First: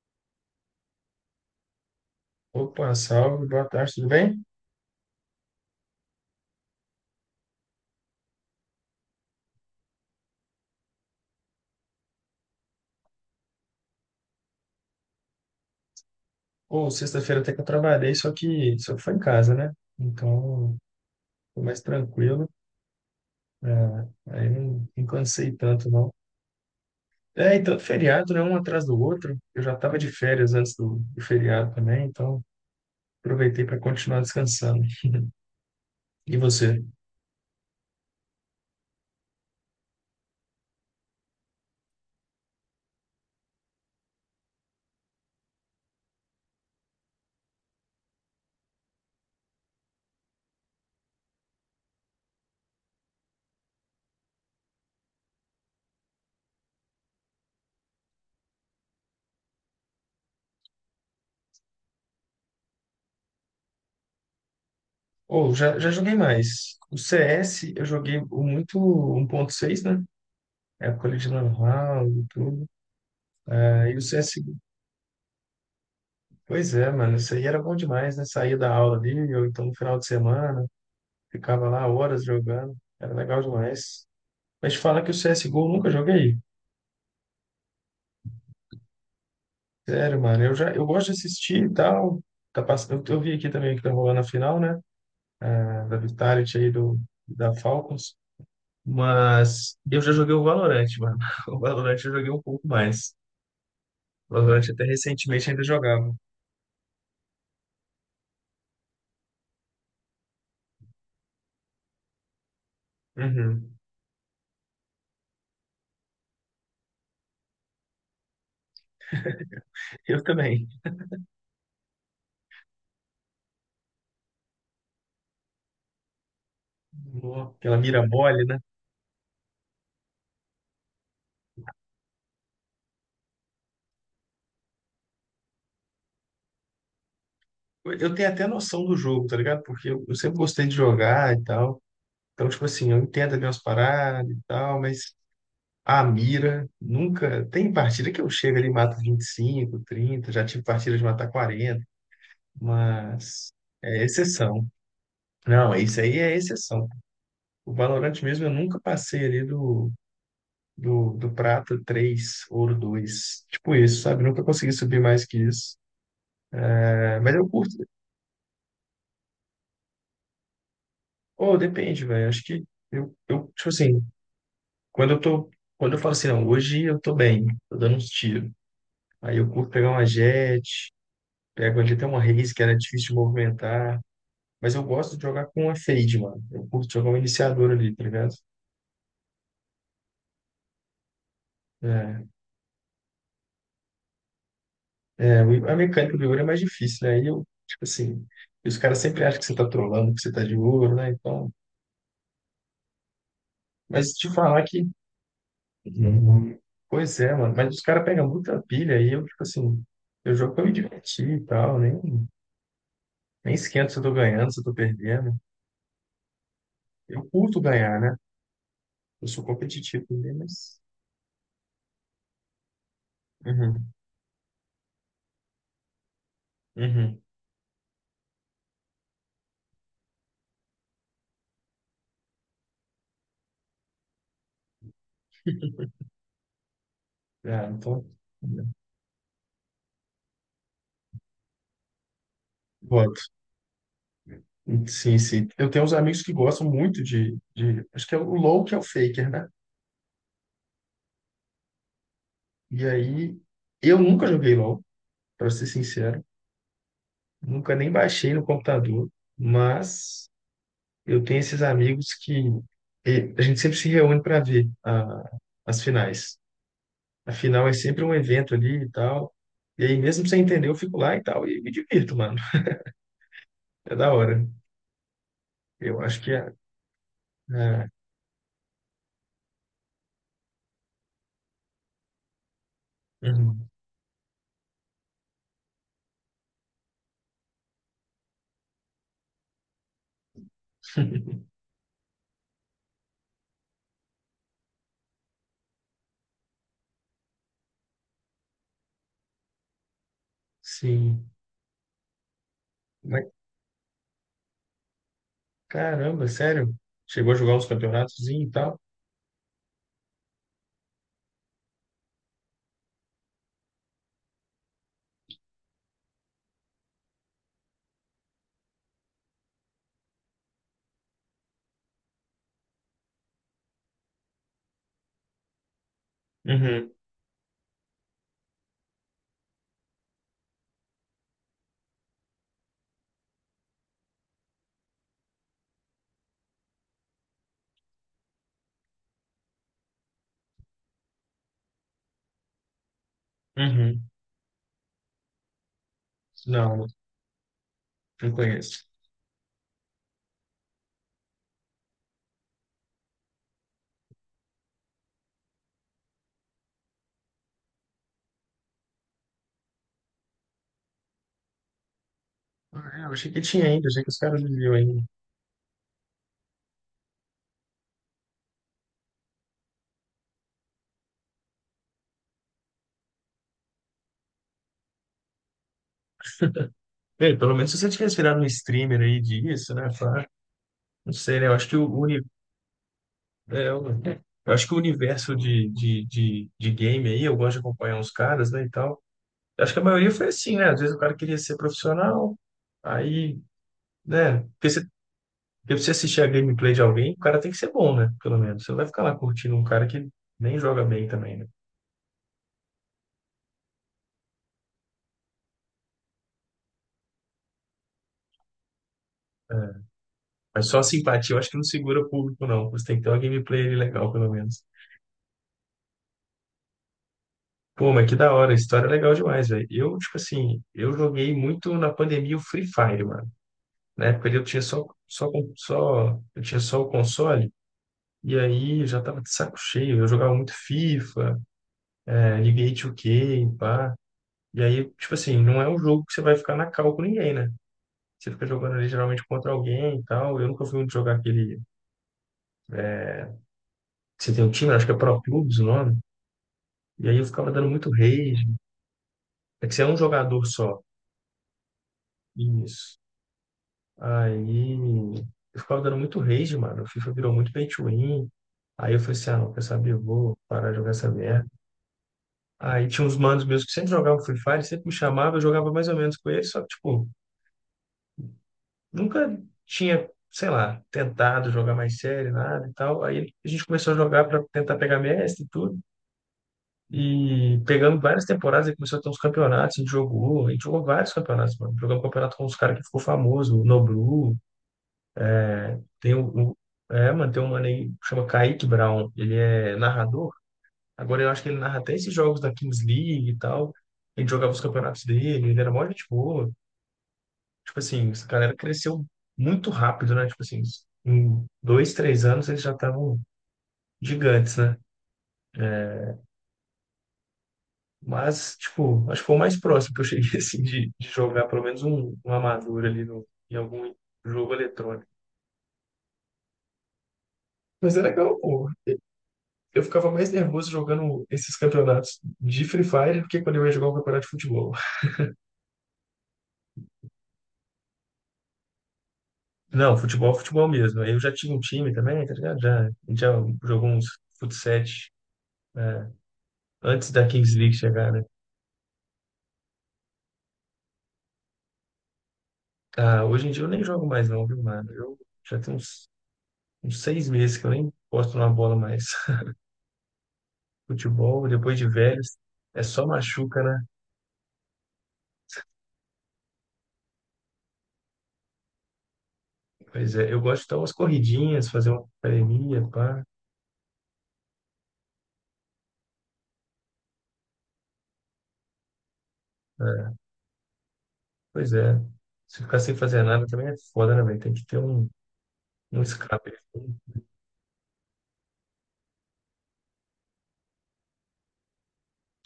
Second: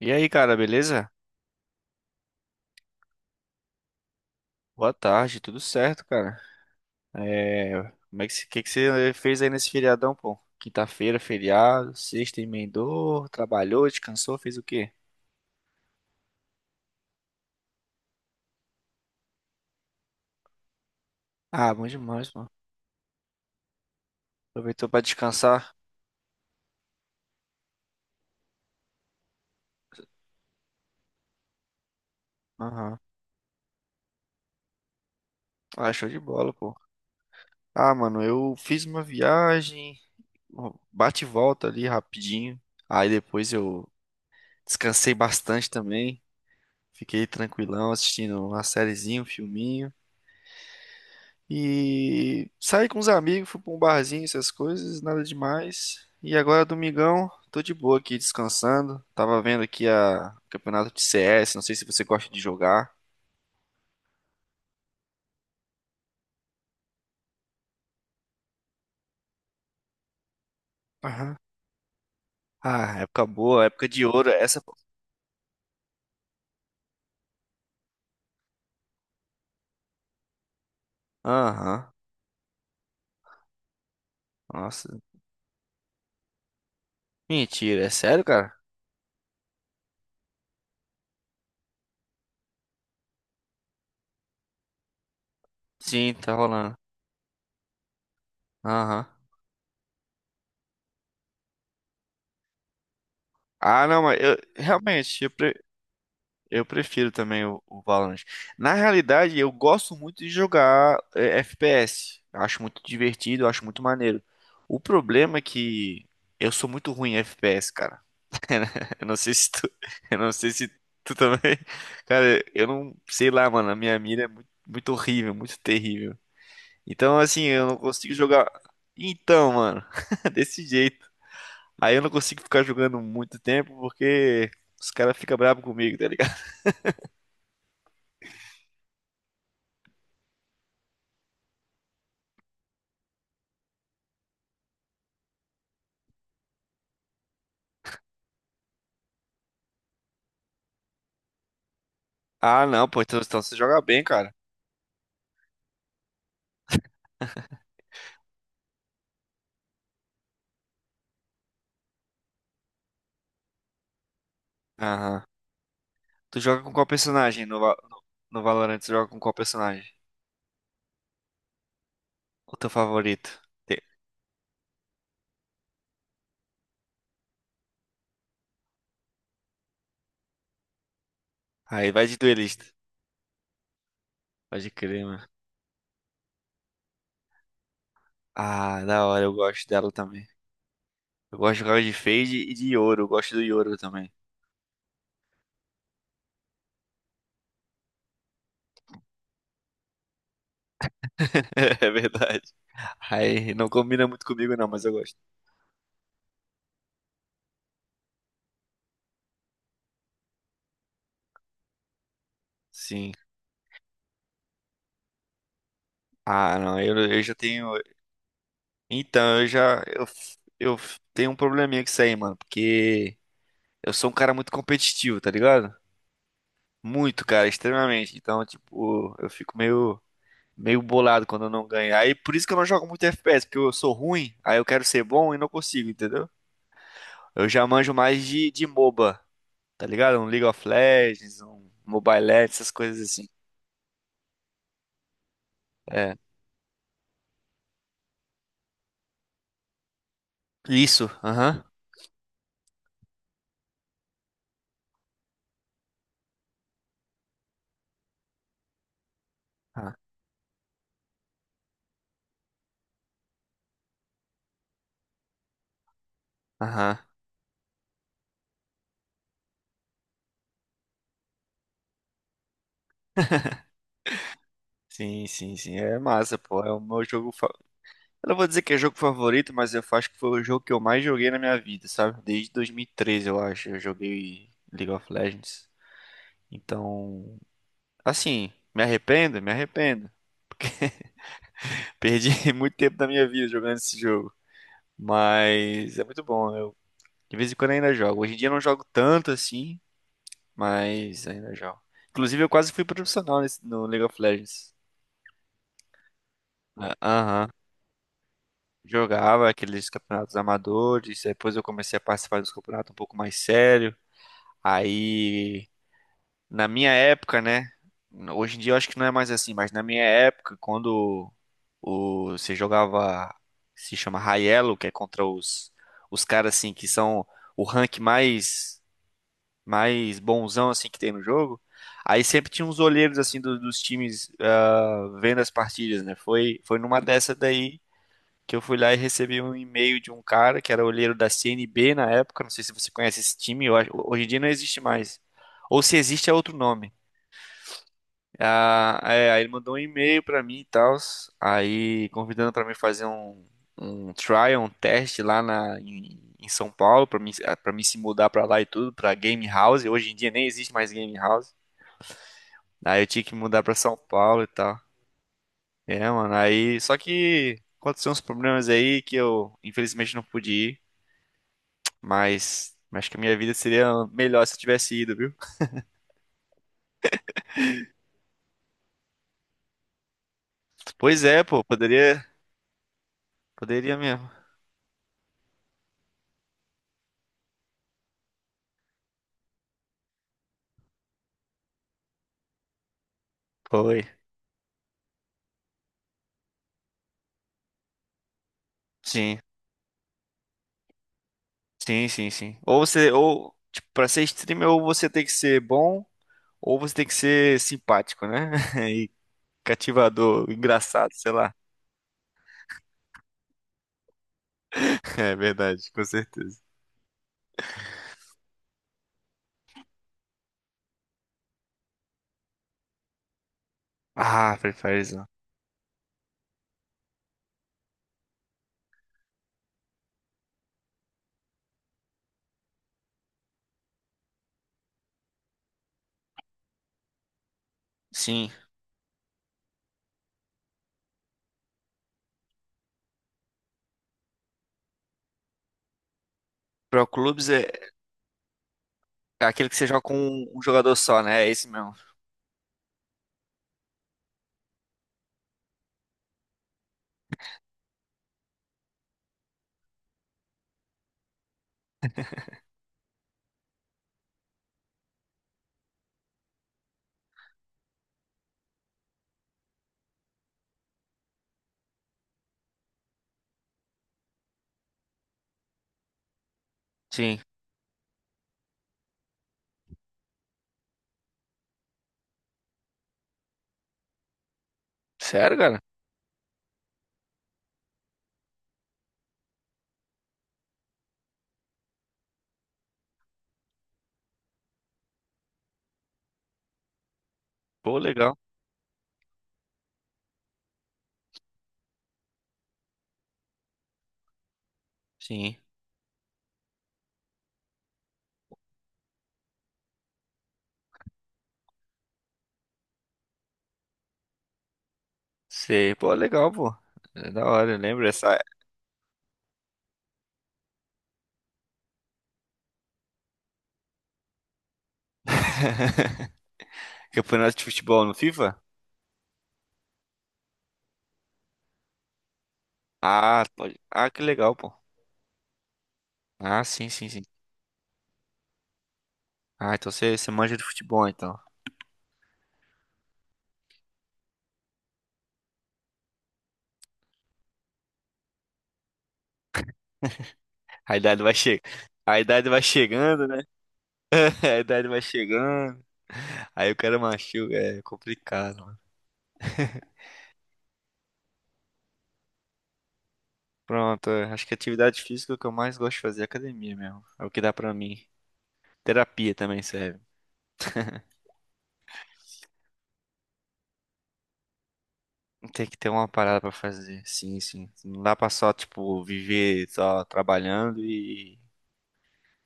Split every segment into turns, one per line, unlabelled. E aí, cara, beleza?
Opa, salve, boa tarde, tudo bem?
Boa tarde, tudo certo, cara? É, como é que, que você fez aí nesse feriadão, pô? Quinta-feira, feriado, sexta emendou, trabalhou, descansou, fez o quê?
Ou sexta-feira até que eu trabalhei, só que foi em casa, né? Então, foi
Ah,
mais
bom demais,
tranquilo.
mano.
É, aí
Aproveitou
não,
pra
não cansei
descansar?
tanto, não. É, e tanto feriado, né? Um atrás do outro. Eu já estava de férias antes do feriado também, então
Aham.
aproveitei para continuar descansando.
Ah, show de
E
bola, pô.
você?
Ah, mano, eu fiz uma viagem, ó, bate e volta ali rapidinho. Aí depois eu descansei bastante também. Fiquei tranquilão assistindo uma sériezinha, um filminho. E saí com os amigos, fui pra um barzinho, essas coisas, nada demais. E agora, domingão, tô de boa aqui descansando. Tava vendo aqui a campeonato de CS, não sei se você gosta de jogar.
Ou já joguei mais. O CS eu joguei o muito 1.6, né? Época ali de
Aham.
Lan House e tudo.
Ah, época boa, época
Aí o
de ouro,
CSGO.
essa.
Pois é, mano, isso aí era bom demais, né? Saía da aula ali, ou então no final de semana, ficava lá
Aham.
horas jogando, era legal demais. Mas te
Nossa.
falar que o CSGO eu nunca joguei.
Mentira, é sério, cara?
Sério, mano, eu gosto de assistir e tal. Eu vi aqui também que tá rolando a final, né? Da
Sim, tá
Vitality aí
rolando.
da Falcons.
Aham.
Mas eu já joguei o Valorant, mano. O Valorant eu joguei um pouco mais.
Ah, não, mas
O
eu
Valorant até
realmente,
recentemente ainda jogava.
eu prefiro também o Valorant. Na realidade, eu gosto muito de jogar FPS. Eu acho muito divertido, eu acho
Uhum.
muito maneiro. O problema é que eu sou muito ruim em FPS, cara. Eu não sei se tu, eu
Eu
não sei
também.
se tu também. Cara, eu não sei lá, mano. A minha mira é muito, muito horrível, muito terrível. Então, assim,
Nó,
eu
aquela
não
mira
consigo
mole,
jogar.
né?
Então, mano, desse jeito. Aí eu não consigo ficar jogando muito tempo porque os caras ficam bravos comigo, tá.
Eu tenho até noção do jogo, tá ligado? Porque eu sempre gostei de jogar e tal. Então, tipo assim, eu entendo ali umas paradas e tal, mas a mira nunca. Tem partida que eu chego ali e mato 25, 30, já tive partida de matar 40,
Ah, não, pô, então
mas
você joga bem,
é
cara.
exceção. Não, isso aí é exceção. O Valorant mesmo eu nunca passei ali do prata 3 ouro dois. Tipo isso, sabe? Nunca consegui subir
Aham.
mais que isso.
Tu joga com qual
É, mas
personagem
eu
no, Va-
curto.
no, no, Valorant? Tu joga com qual personagem?
Ou depende, velho. Acho
O
que
teu favorito?
tipo
Te-
assim. Quando eu tô, quando eu falo assim, não, hoje eu tô bem, tô dando uns tiros. Aí eu curto pegar uma jet, pego
Aí
ali até
vai de
uma race que
duelista.
era difícil de movimentar,
Pode
mas eu
crer,
gosto de
mano.
jogar com uma fade, mano. Eu curto jogar um iniciador ali, tá ligado?
Ah, da hora, eu gosto dela também. Eu gosto de jogar de
É,
Fade e de Yoro, eu gosto do Yoro também.
a mecânica do ouro é mais difícil, né? E eu, tipo assim, os caras sempre acham que você tá trolando, que você tá de ouro, né? Então,
É verdade. Aí não combina
mas
muito
te
comigo
falar
não, mas
que.
eu gosto.
Uhum. Pois é, mano, mas os caras pegam muita pilha e eu, tipo assim, eu jogo pra me divertir e tal, nem,
Sim.
nem esquento se eu tô ganhando, se eu tô perdendo.
Ah, não, eu
Eu
já
curto
tenho.
ganhar, né? Eu
Então,
sou
eu já.
competitivo também,
Eu
mas.
tenho um probleminha com isso aí, mano. Porque
Uhum,
eu sou um cara muito competitivo, tá ligado?
uhum.
Muito, cara, extremamente. Então, tipo, eu fico meio, meio bolado quando eu não ganho. Aí, por isso que eu não jogo muito FPS, porque eu sou ruim, aí eu quero ser bom e não consigo, entendeu? Eu já
Ah,
manjo
então.
mais de MOBA, tá ligado? Um League of Legends, um Mobile Legends, essas coisas
Voto.
assim.
Sim, sim. Eu tenho uns
É.
amigos que gostam muito de. Acho que é o LoL que é o Faker, né?
Isso, aham.
E aí. Eu nunca joguei LoL, para ser sincero. Nunca nem baixei no computador.
Ah,
Mas eu tenho esses amigos que. E a gente sempre se reúne para ver as finais.
aham.
A final é sempre um evento ali e tal. E aí, mesmo sem entender, eu fico lá e tal, e me divirto, mano. É da hora.
Sim, sim, sim. É
Eu acho que
massa,
é.
pô. É o meu jogo. Fa-
É,
eu não vou dizer que é jogo favorito, mas eu acho que foi o jogo que eu mais joguei na minha vida, sabe? Desde 2013, eu
uhum.
acho. Eu joguei League of Legends. Então. Assim, me arrependo? Me arrependo. Porque perdi muito tempo da minha vida jogando esse jogo. Mas é muito bom. Eu, de vez em quando ainda jogo. Hoje em dia eu não jogo tanto assim, mas
Sim.
ainda jogo. Inclusive, eu quase fui
Mas
profissional no League of Legends.
caramba, sério?
Ah,
Chegou a
aham.
jogar uns campeonatos e tal?
Jogava aqueles campeonatos amadores. Depois eu comecei a participar dos campeonatos um pouco mais sério. Aí na minha época, né? Hoje em dia eu acho que não é mais assim, mas na minha época, quando você jogava, se chama High Elo, que é contra os caras assim que
Uhum.
são o rank mais bonzão assim que tem no jogo. Aí sempre tinha uns olheiros assim dos times ah, vendo as partidas, né? Foi numa dessa daí que eu fui lá e recebi um e-mail de um cara que era olheiro da CNB na época, não sei se você conhece esse time, eu acho-
Uhum.
hoje em dia não existe mais. Ou se existe é outro
Não,
nome.
não conheço.
Ah, é, aí ele mandou um e-mail pra mim e tal, aí convidando pra mim fazer um trial, um teste lá em São Paulo, para mim se mudar pra lá e tudo, pra Game House. Hoje em dia nem existe mais Game House.
Ah,
Aí eu
é, eu
tinha
achei
que
que
mudar
tinha
pra
ainda,
São
achei que os caras
Paulo e
viviam
tal.
ainda.
É, mano, aí só que aconteceu uns problemas aí que eu infelizmente não pude ir, mas acho que a minha vida seria melhor se eu tivesse ido, viu?
Ei, pelo menos se você tivesse virado um streamer aí disso, né? Pá, não
Pois
sei,
é,
né? Eu
pô,
acho que o, uni-
poderia,
é, o-
poderia mesmo.
eu acho que o universo de game aí, eu gosto de acompanhar uns caras, né, e tal. Eu acho que a maioria foi assim, né? Às vezes o cara queria ser profissional, aí,
Foi.
né? Porque pra você assistir a gameplay de alguém, o cara tem que ser bom, né? Pelo menos. Você não vai ficar lá
Sim.
curtindo um cara que nem joga bem também, né?
Sim, sim, sim. Ou você, ou, tipo, pra ser streamer, ou você tem que ser bom, ou você tem que ser simpático, né? E
É.
cativador,
Mas só a
engraçado, sei
simpatia eu acho
lá.
que não segura público, não. Você tem que ter uma gameplay ali legal, pelo menos.
É verdade, com certeza.
Pô, mas que da hora, a história é legal demais, velho. Eu, tipo assim, eu joguei muito na pandemia o Free Fire, mano. Na época ali eu
Ah,
tinha
Free Firezão.
eu tinha só o console, e aí eu já tava de saco cheio. Eu jogava muito FIFA, NBA 2K, pá. E aí, tipo assim, não é um jogo que você vai ficar na cal com ninguém, né? Você fica
Sim.
jogando ali geralmente contra alguém e tal. Eu nunca fui muito jogar aquele. Você tem um time, acho que é Pro Clubs o nome.
Pro
E aí eu
Clubes
ficava
é
dando muito rage.
é
É
aquele
que
que
você
você
é um
joga com
jogador
um
só.
jogador só, né? É esse mesmo.
Isso. Aí eu ficava dando muito rage, mano. O FIFA virou muito pay to win. Aí eu falei assim, ah, não, quer saber? Eu vou parar de jogar essa merda. Aí tinha uns manos meus que sempre jogavam Free Fire, sempre me chamavam, eu jogava mais ou menos com eles, só que, tipo, nunca tinha, sei lá, tentado jogar mais sério, nada e tal. Aí a gente começou a jogar para tentar pegar mestre e tudo.
Sim.
E pegando várias temporadas, ele começou a ter uns campeonatos, a gente jogou vários campeonatos, mano. Jogamos campeonato com uns caras que ficou famoso, o Noblu,
Sério, cara?
tem o, o- é, mano, tem um mano aí que chama Kaique Brown, ele é narrador. Agora eu acho que ele narra até esses jogos da Kings League e tal. A gente jogava os campeonatos dele, ele era mó gente boa. Tipo
Pô,
assim, essa
legal.
galera cresceu muito rápido, né? Tipo assim, em 2, 3 anos eles já estavam gigantes, né?
Sim.
Mas, tipo, acho que foi o mais próximo que eu cheguei, assim, de jogar pelo menos um amador ali no, em algum jogo eletrônico.
Sei. Pô, legal, pô. É da hora, eu
Mas é
lembro
legal,
essa
pô. Eu ficava mais nervoso jogando esses campeonatos de Free Fire do que quando eu ia jogar um campeonato de futebol.
campeonato de futebol no FIFA?
Não, futebol, futebol mesmo. Eu já tinha um time também, tá ligado? Já, a gente já
Ah, pode.
jogou uns
Ah, que
fut
legal, pô.
né,
Ah, sim, sim,
antes
sim.
da Kings League chegar, né?
Ah, então você, você manja de futebol, então.
Ah, hoje em dia eu nem jogo mais não, viu, mano? Eu já tenho uns 6 meses que eu nem posto na bola mais.
A idade vai
Futebol,
che...
depois de
a
velhos,
idade vai
é só
chegando, né?
machuca, né?
A idade vai chegando. Aí o cara machuca, é complicado, mano.
Pois é, eu gosto de dar umas corridinhas, fazer uma academia, pá.
Pronto, é, acho que atividade física é o que eu mais gosto de fazer é academia mesmo. É o que dá pra mim. Terapia também serve.
É, pois é. Se ficar sem fazer nada também é foda, né, velho? Tem que ter um,
Tem que ter
um
uma parada pra
escape.
fazer. Sim, sim. Não dá pra só, tipo, viver só trabalhando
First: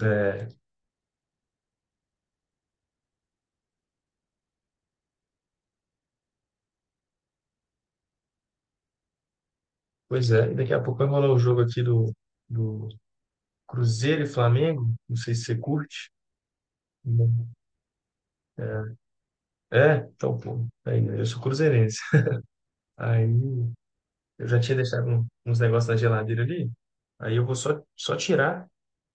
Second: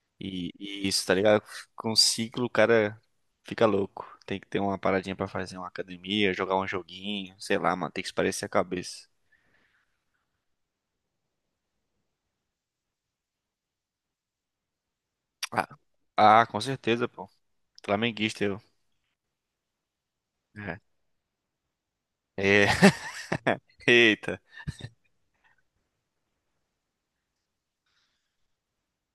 É,
e isso, tá ligado? Com um ciclo o cara fica louco. Tem que ter uma paradinha pra fazer uma academia, jogar um joguinho, sei lá, mano. Tem que espairecer a cabeça.
pois é, e daqui a pouco vai rolar o jogo aqui do Cruzeiro e Flamengo. Não sei se você
Ah,
curte.
ah, com certeza, pô.
Não.
Flamenguista eu.
É, então, pô,
É.
aí, né? Eu sou cruzeirense.
É.
Aí
Eita.
eu já tinha deixado uns negócios na geladeira ali. Aí eu vou só tirar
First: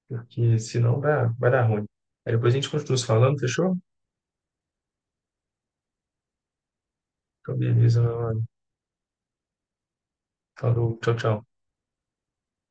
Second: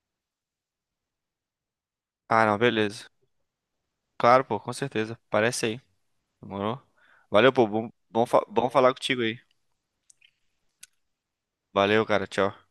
porque senão vai dar ruim. Aí
Ah,
depois a
não,
gente continua se
beleza.
falando, fechou?
Claro, pô, com certeza. Parece aí. Demorou? Valeu,
Então,
pô. Bom,
beleza, meu
bom, fa-
mano.
bom falar contigo aí.
Falou, tchau, tchau.
Valeu, cara. Tchau.